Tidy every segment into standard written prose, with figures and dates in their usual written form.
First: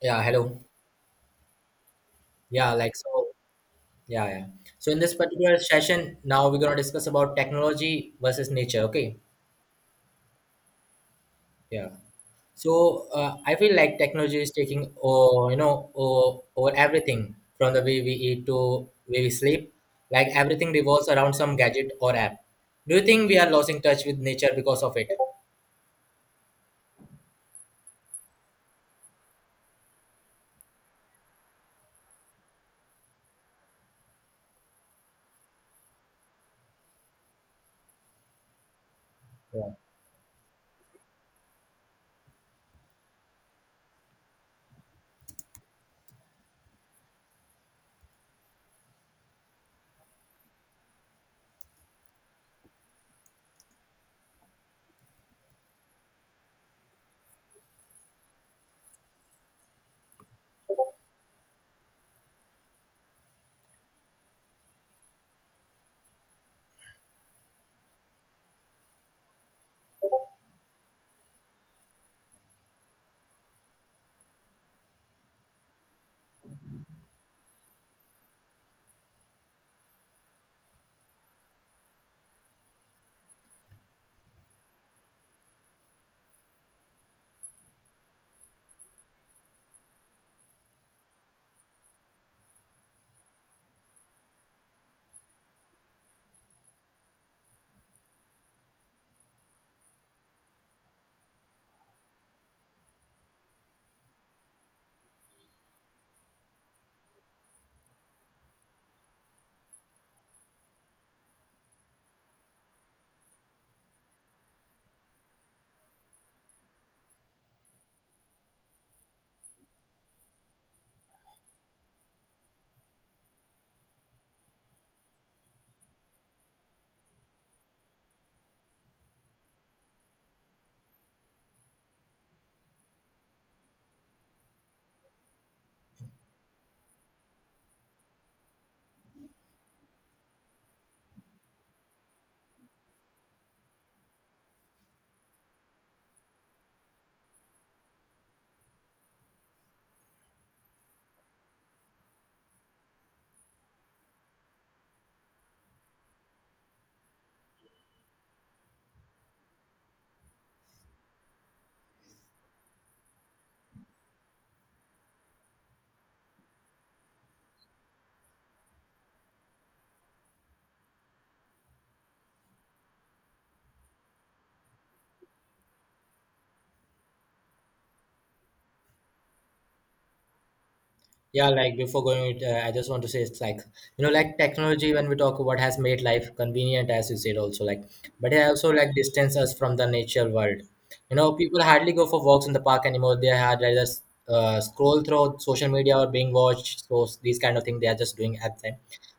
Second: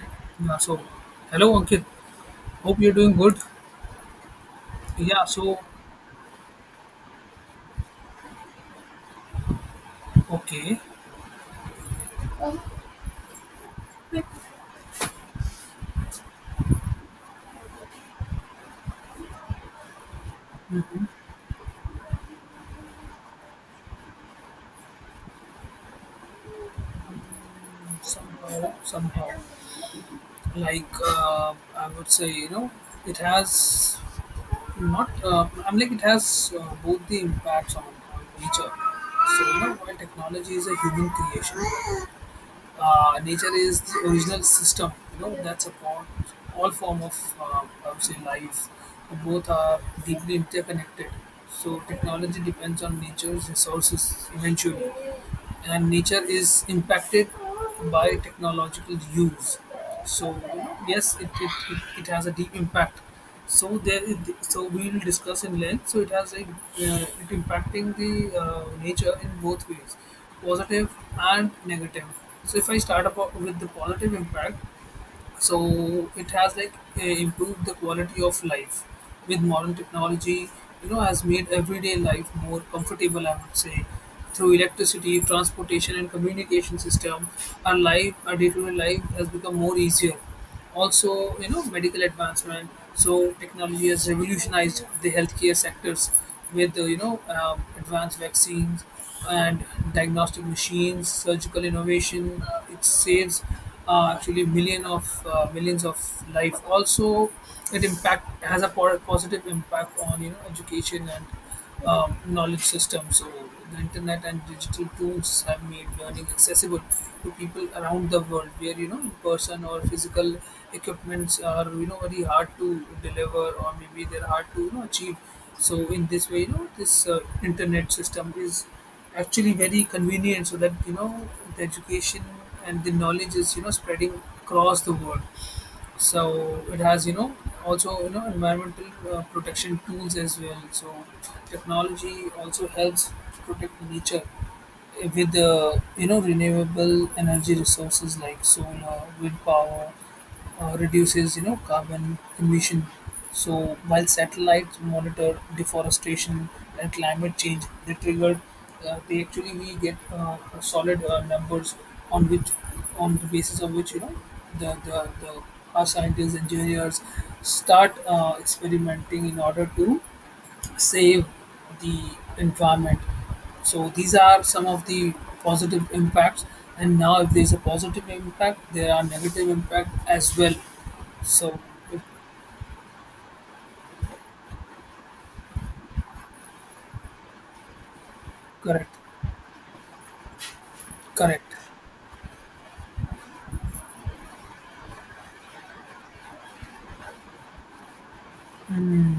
Yeah, Yeah, hello. so hello Ankit. Yeah, Hope you're like doing so. good. Yeah, yeah. So in this Yeah, so particular session, now we're gonna discuss about technology versus nature. Okay. okay. Yeah. So I feel like technology is taking, over everything from the way we eat to way we sleep. Like everything revolves around some gadget or app. Do you think we are losing touch with nature because of it? Somehow, I would say, it has not. I'm like it has both the impacts on nature. So you Yeah. know, while technology is a human creation, nature is the original system. You know, that's upon all form of I would say life. Both are deeply interconnected. So technology depends on nature's resources eventually, and nature is impacted by technological use. So you know, yes, it has a deep impact, so there, so we'll discuss in length. So it has it impacting the nature in both ways, positive and negative. So if I start up with the positive impact, so it has improved the quality of life. With modern technology, you know, has made everyday life more comfortable, I would say, through electricity, transportation, and communication system, our life, our day-to-day life has become more easier. Also, you know, medical advancement. So technology has revolutionized the healthcare sectors with you know, advanced vaccines and diagnostic machines, surgical innovation. It saves actually million of millions of life. Also it impact has a positive impact on, you know, education and knowledge system. So the internet and digital tools have made learning accessible to people around the world, where, you know, in person or physical equipments are, you know, very hard to deliver, or maybe they're hard to, you know, achieve. So in this way, you know, this internet system is actually very convenient, so that, you know, the education and the knowledge is, you know, spreading across the world. So it has, you know, also, you know, environmental protection tools as well. So technology also helps protect nature with you know, renewable energy resources like solar, wind power, reduces, you know, carbon emission. So while satellites monitor deforestation and climate change, they triggered. They actually we get solid numbers on which, on the basis of which, you know, the our scientists, engineers start experimenting in order to save the environment. So these are some of the positive impacts. And now, if there's a positive impact, there are negative impact as well. Yeah, So, like before going, I just want to say it's like like technology when we talk about has made life convenient, as you said also like, but it also correct. like distance us from the nature world. You know, Correct. people hardly go for walks in the park anymore. They had rather scroll through social media or being watched. So these kind of thing they are just doing at time.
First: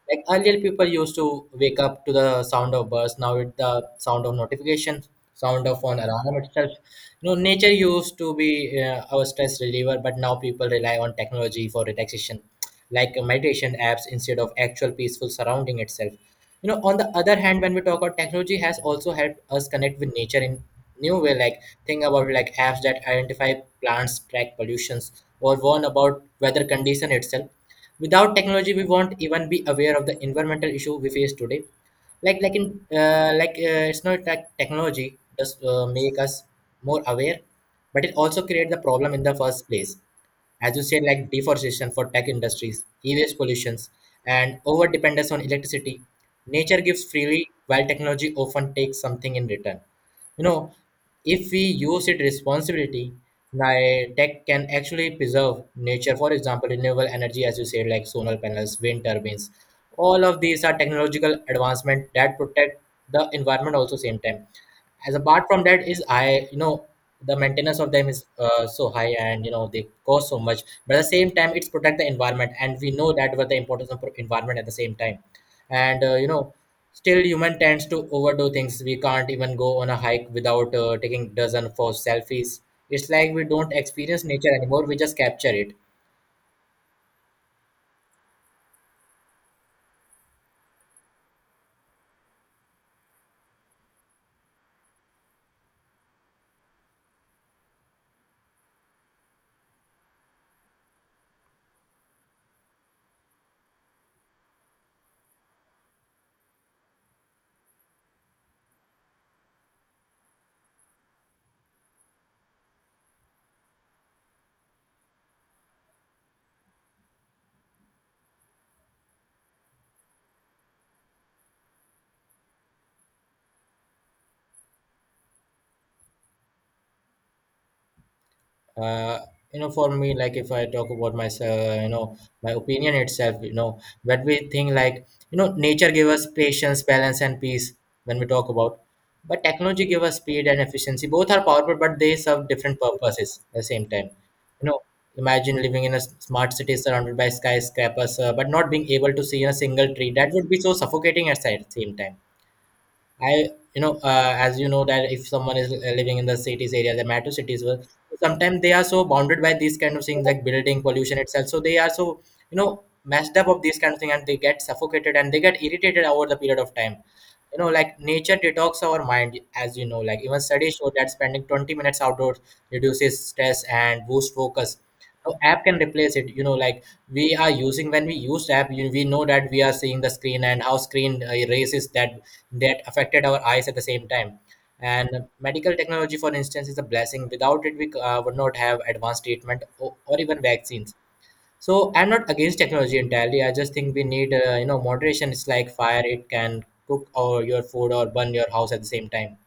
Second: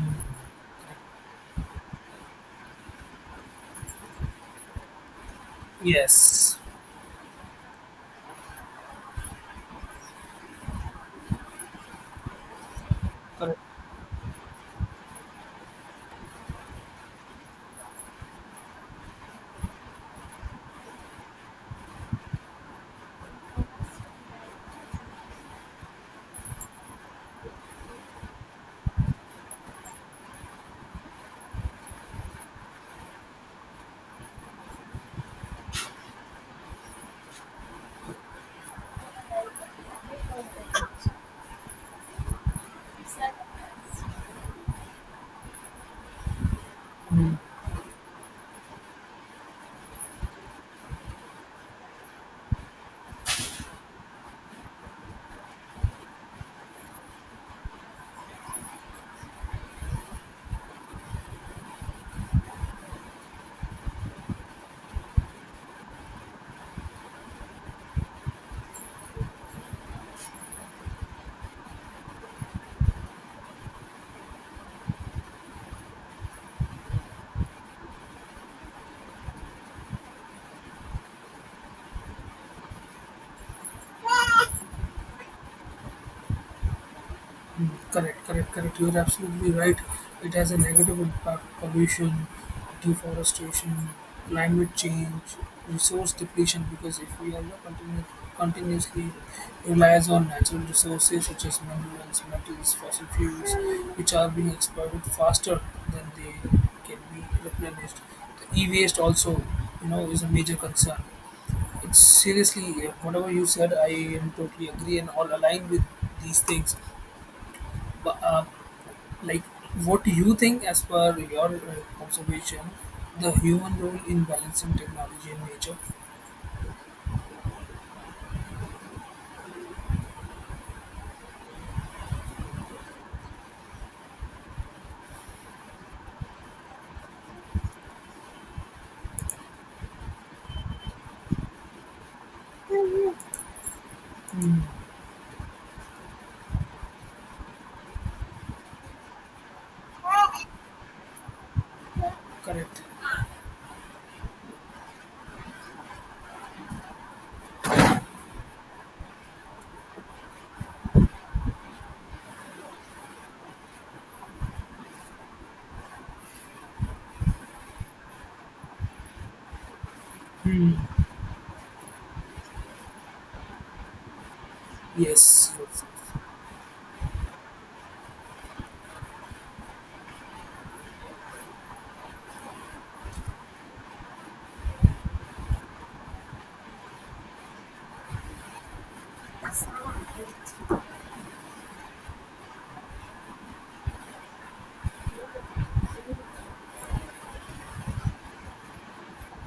Like earlier, people used to wake up to the sound of birds. Now it's the sound of notifications, sound of an alarm Yes. itself. You know, nature used to be our stress reliever, but now people rely on technology for relaxation, like Correct. meditation apps instead of actual peaceful surrounding itself. You know, on the other hand, when we talk about, technology has also helped us connect with nature in new way. Like, think about like apps that identify plants, track pollutions, or warn about weather condition itself. Without technology, we won't even be aware of the environmental issue we face today. Like in like It's not like technology does make us more aware, but it also create the problem in the first place. As you said, like deforestation for tech industries, e-waste pollutions, and over dependence on electricity. Nature gives freely while technology often takes something in return. You know, if we use it responsibility, tech can actually preserve nature. For example, renewable energy, as you said, like solar panels, wind turbines, all of these are technological advancement that protect the environment also same time. As apart from that, is, I you know, the maintenance of them is so high and you know they cost so much, but at the same time it's protect the environment, and we know that what the importance of environment at the same time. And you know, still human tends to overdo things. We can't even go on a hike without taking dozen for selfies. It's like we don't experience nature anymore, we just capture it. Mm, correct. Correct. Correct. You're absolutely right. It has a negative impact: pollution, deforestation, climate change, resource depletion. Because if we are not continuously relies on natural resources such as minerals, metals, fossil fuels, which are being exploited faster than they can be replenished, the e-waste also, you know, is a major concern. It's seriously, whatever you said, I am totally agree and all aligned with these things. But like, what do you think, as per your observation, the human role in balancing technology and nature? uh, you know, for me, like if I talk about myself, you know, my opinion itself, you know, when we think like, you know, nature gave us patience, balance and peace. When we talk about, but technology give us speed and efficiency. Both are powerful, but they serve different purposes at the same time. You know, imagine living in a smart city surrounded by skyscrapers, but not being able to see a single tree. That would be so suffocating at the same time. Correct. I, you know, as you know that if someone is living in the cities area, the metro cities, well, sometimes they are so bounded by these kind of things like building pollution itself. So they are so, you know, messed up of these kind of thing, and they get suffocated and they get irritated over the period of time. You know, like nature detox our mind, as you know, like even studies show that spending 20 minutes outdoors reduces stress and boosts focus. So Yes. app can replace it, you know. Like, we are using when we use app, we know that we are seeing the screen, and how screen races that, that affected our eyes at the same time. And medical technology, for instance, is a blessing. Without it, we would not have advanced treatment Yes. Or even vaccines. So I'm not against technology entirely. I just think we need, you know, moderation. It's like fire; it can cook or your food or burn your house at the same time.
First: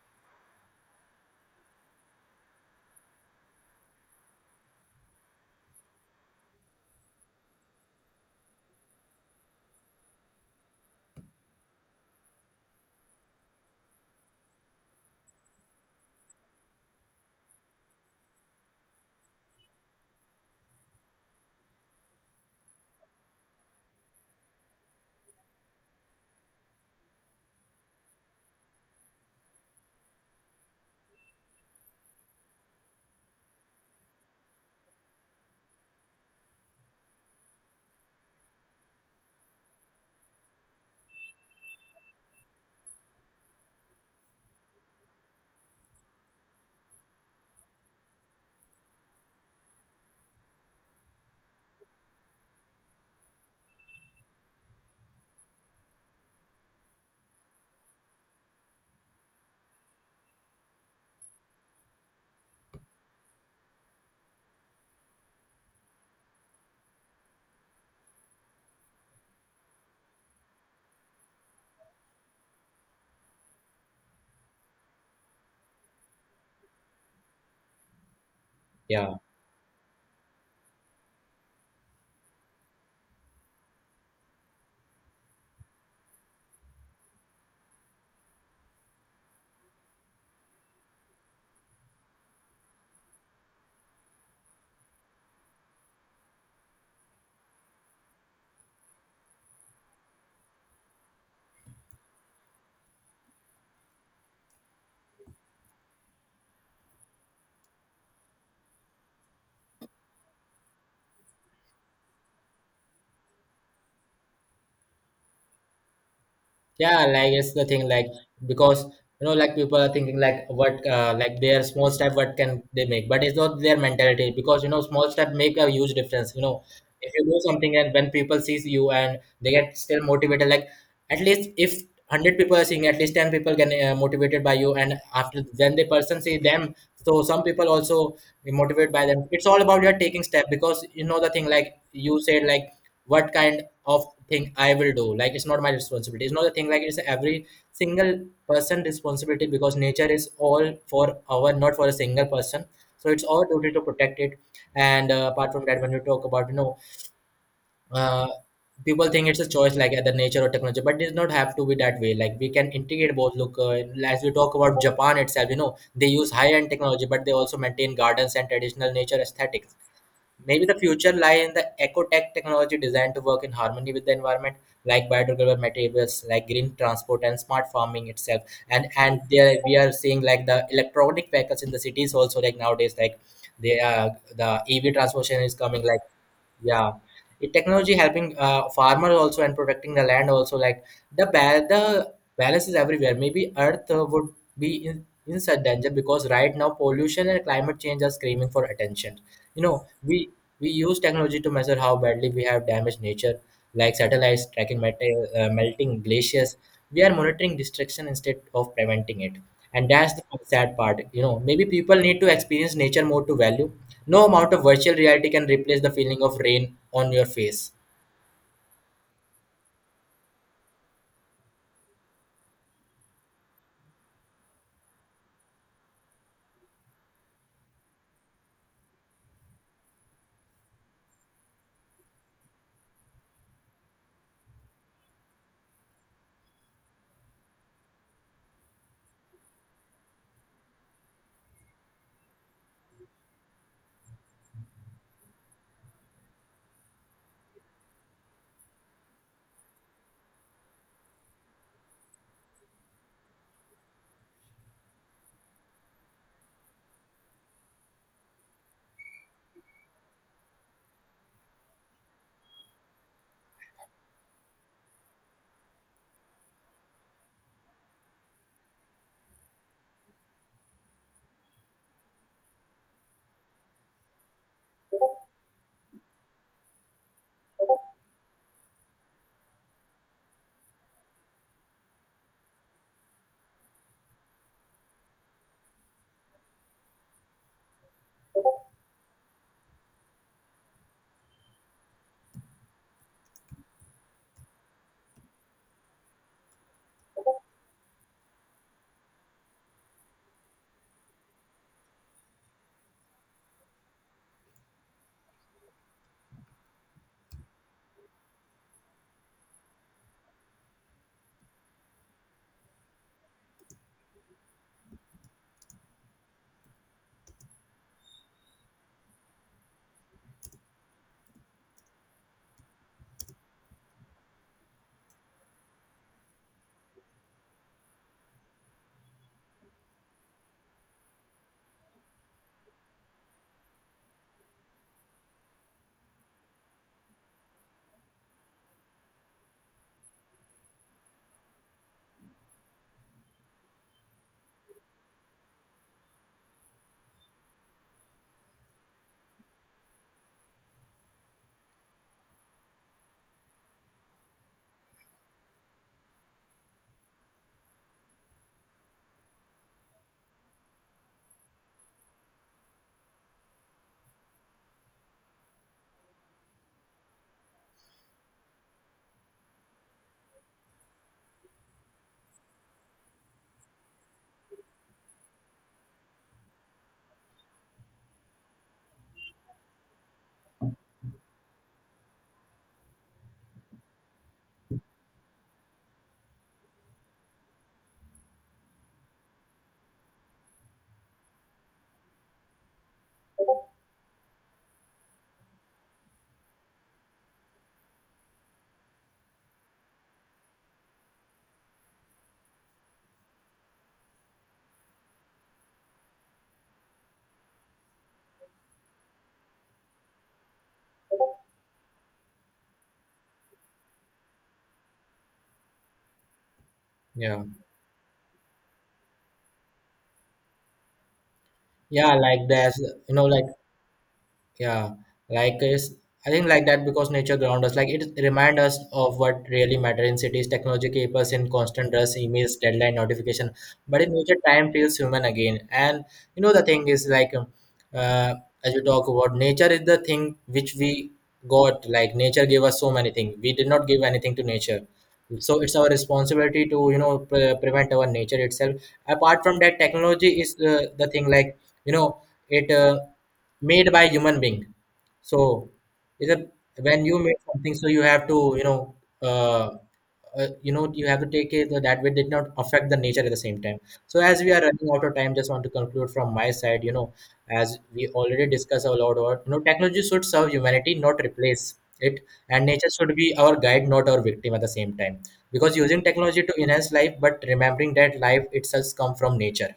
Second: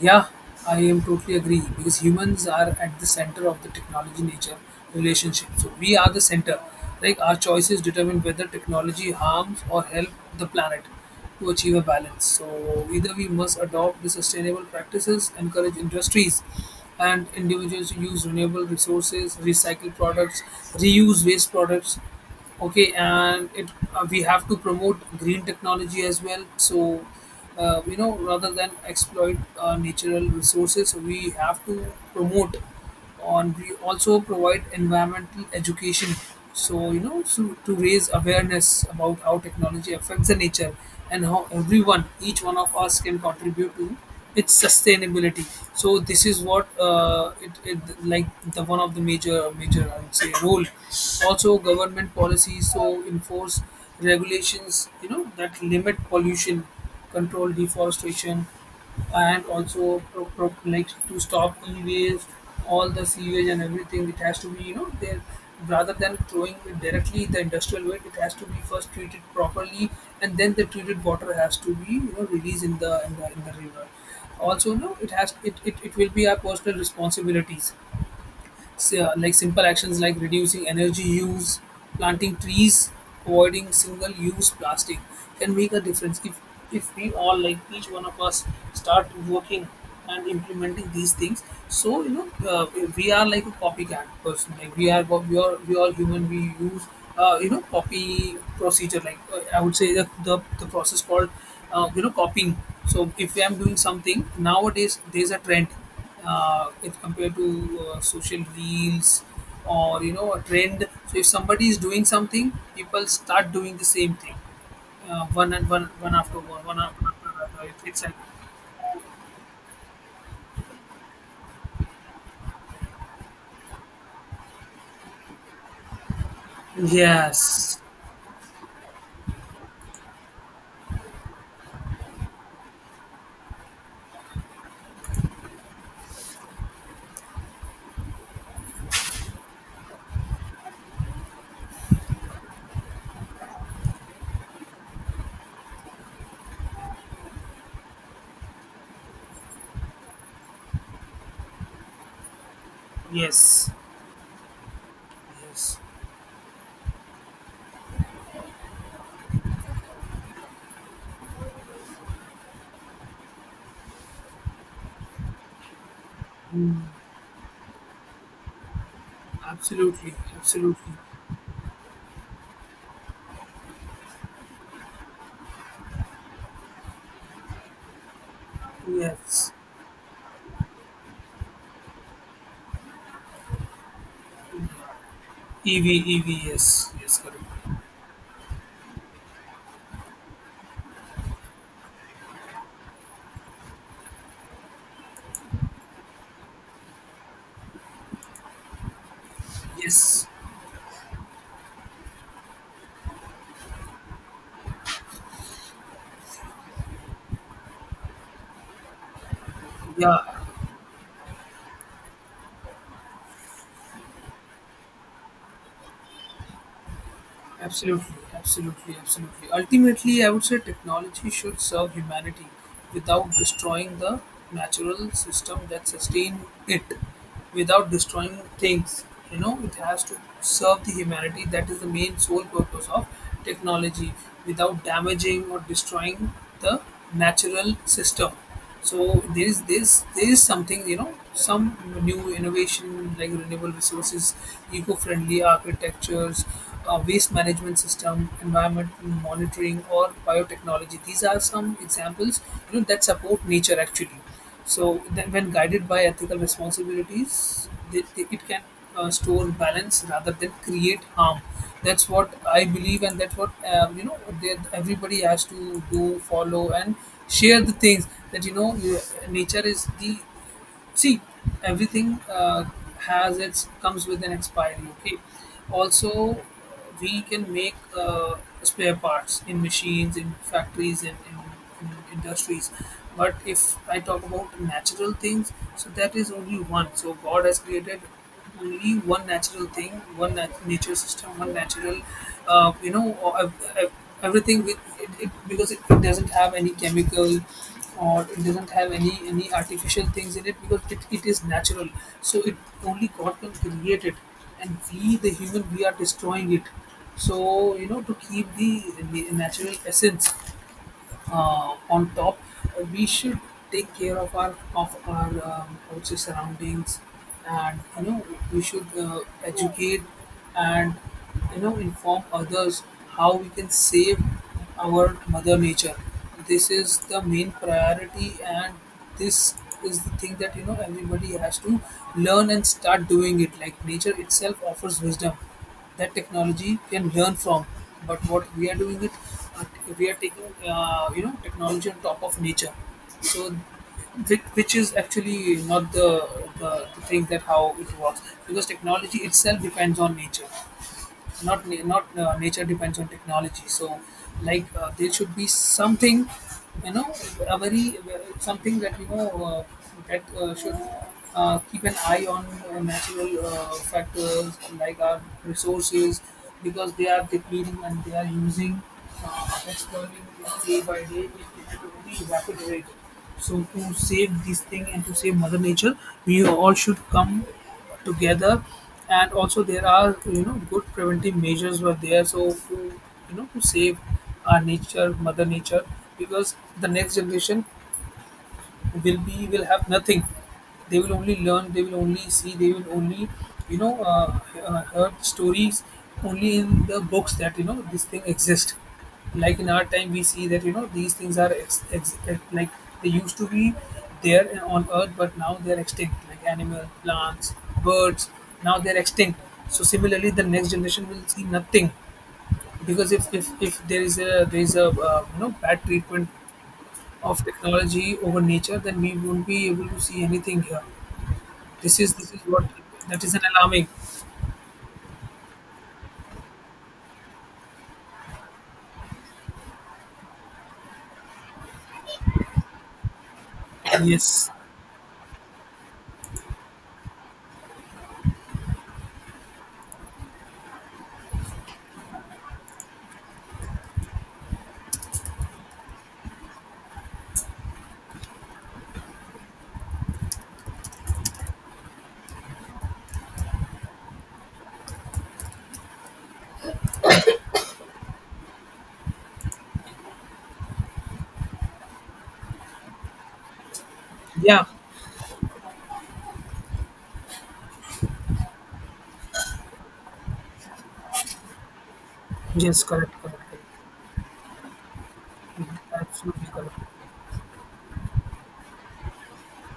Yeah, I am totally agree because humans are at the center of the technology nature relationship. So we are the center. Like our choices determine whether technology harms or help the planet to achieve a balance. So either we must adopt the sustainable practices, encourage industries and individuals to use renewable resources, recycle products, reuse waste products. Okay, and it we have to promote green technology as well. So you know, rather than exploit natural resources, we have to promote on, we also provide environmental education, so you know, so to raise awareness about how technology affects the nature, and how everyone, each one of us, can contribute to its sustainability. So this is what it, it like the one of the major, I would say, role. Also, government policies. So enforce regulations, you know, that limit pollution, control deforestation, and also like to stop e-waste, all the sewage and everything. It has to be, you know, there, rather than throwing it directly the industrial waste. It has to be first treated properly, and then the treated water has to be, you know, released in the river. Also, no, it has it, it, it will be our personal responsibilities. Yeah. Like simple actions like reducing energy use, planting trees, avoiding single use plastic can make a difference if we all, like each one of us, start working and implementing these things. So you know, we are like a copycat person, like we are human. We use you know, copy procedure, like I would say that the process called you know, copying. So if I'm doing something nowadays, there's a trend, if compared to social reels or, you know, a trend. So if somebody is doing something, people start doing the same thing, one and one Yeah, after like it's the another. Thing, It's like, like because you know, like people are thinking like, what, like their small step what can they make, but it's not their mentality, because you know small step make a huge difference, you know. If you do something yes, and when people sees you and they get still motivated, like at least if 100 people are seeing, at least 10 people get motivated by you, and after then the person see them, so some people also be motivated by them. It's all about your taking step, because you know the thing like you said, like what kind of thing I will do. Like, it's not my responsibility. It's not a thing like, it's every single person responsibility, because nature is all for our, not for a single person. So it's our yes, duty to protect it. And apart from yes, that, when you talk about, you know, uh, people think it's a choice like either nature or technology, but it does not have to be that way. Like, we can integrate both. Look, as we talk about Japan itself, you know, they use high end technology, but they also maintain gardens and traditional nature aesthetics. absolutely, Maybe the absolutely, future lie in the eco-tech technology designed to work in harmony with the environment, like biodegradable materials, like green transport and smart farming itself. And yes, there we are seeing like the electronic vehicles in the cities also, like nowadays, like the EV transportation is e v coming, like e v. Yes, yeah, yes, correct, it technology helping farmers also and protecting the land also. Like, the balance is everywhere. Maybe Earth would be in such danger, because right now pollution and climate change are screaming for attention. You know, yes, we use technology to measure how badly we have damaged nature, like satellites tracking melting glaciers. We are monitoring destruction instead of preventing it, and that's yeah. the sad part. You know, maybe people need to experience nature more to value. No amount of virtual reality can replace the feeling of rain on your face. Absolutely, absolutely, absolutely. Ultimately, I would say technology should serve humanity without destroying the natural system that sustain it, without destroying things. You know, it has to serve the humanity. That is the main sole purpose of technology, without damaging or destroying the natural system. So there's something, you know, some new innovation like renewable resources, eco-friendly architectures, waste management system, environment monitoring, or biotechnology. These are some examples, you know, that support nature actually. So then, when guided by ethical responsibilities, it can store balance rather than create harm. That's what I believe, and that's what you know, that everybody has to do, follow, and share the things that you know. You, nature is the, see, everything has its, comes with an expiry. Okay, also we can make spare parts in machines, in factories, in, in industries. But if I talk about natural things, so that is only one. So god has created only one natural thing, one nature system, one natural, you know, or everything with it. It because it doesn't have any chemical, or it doesn't have any artificial things in it, because it is natural. So it, only God can create it, and we the human, we are destroying it. So you know, to keep the natural essence on top, we should take care of our also surroundings, and you know, we should educate and, you know, inform others how we can save our mother nature. This is the main priority, and this is the thing that, you know, everybody has to learn and start doing it. Like nature itself offers wisdom that technology can learn from. But what we are doing it, uh, we are taking you know, technology on top of nature. So which is actually not the thing, that how it works. Because technology itself depends on nature, not nature depends on technology. So like there should be something, you know, a very something that, you know, that should keep an eye on natural factors like our resources, because they are depleting and they are using, exploiting day by day. It will be evaporated. So to save this thing and to save mother nature, we all should come together. And also there are, you know, good preventive measures were there, so to, you know, to save our nature, mother nature. Because the next generation will be, will have nothing. They will only learn, they will only see, they will only, you know, heard stories only in the books, that you know these things exist. Like in our time, we see that, you know, these things are like, they used to be there and on earth, but now they're extinct, like animal, plants, birds, now they're extinct. So similarly the next generation will see nothing, because if, if there is a, there is a, you know, bad treatment Yeah. of technology over nature, then we won't be able to see anything here. This is, Yeah, this is like what, there's you that know is an like alarming. yeah like it's I think like that, because nature ground us, like it remind us of what really matter. In cities, technology keep us in constant rush, emails, deadline, notification, but in nature, Yes. time feels human again. And you know, the thing is like uh, as we talk about, nature is the thing which we got. Like, nature gave us so many things, we did not give anything to nature. So it's our responsibility to you know prevent our nature itself. Apart from that, technology is the thing like, you know, it made by human being. So is a when you make something, so you have to you know, uh, you know, you have to take it so that way did not affect the nature at the same time. So as we are Yeah. running out of time, just want to conclude from my side, you know, as we already discussed a lot about, you know, technology should serve humanity not replace it, and Yes. nature Correct. should be Correct. our guide not our victim at the same time. Because Correct. using technology Absolutely to correct. enhance life, but remembering that life itself comes from nature.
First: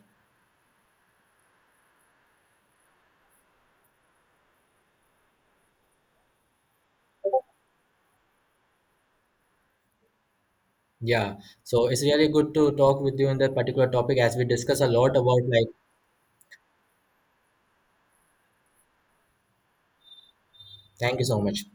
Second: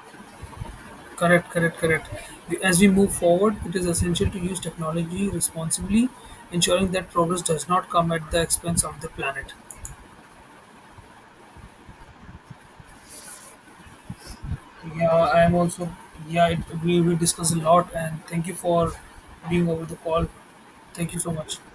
Correct. Correct. Correct. As we move forward, it is essential to use technology responsibly, ensuring that progress does not come at the expense of the planet. Yeah. So it's really good to talk with you in that particular topic, as we discuss a Yeah, lot about, I am like, also. Yeah, we discuss a lot, and thank you for being over the call. Thank you thank you so so much. much.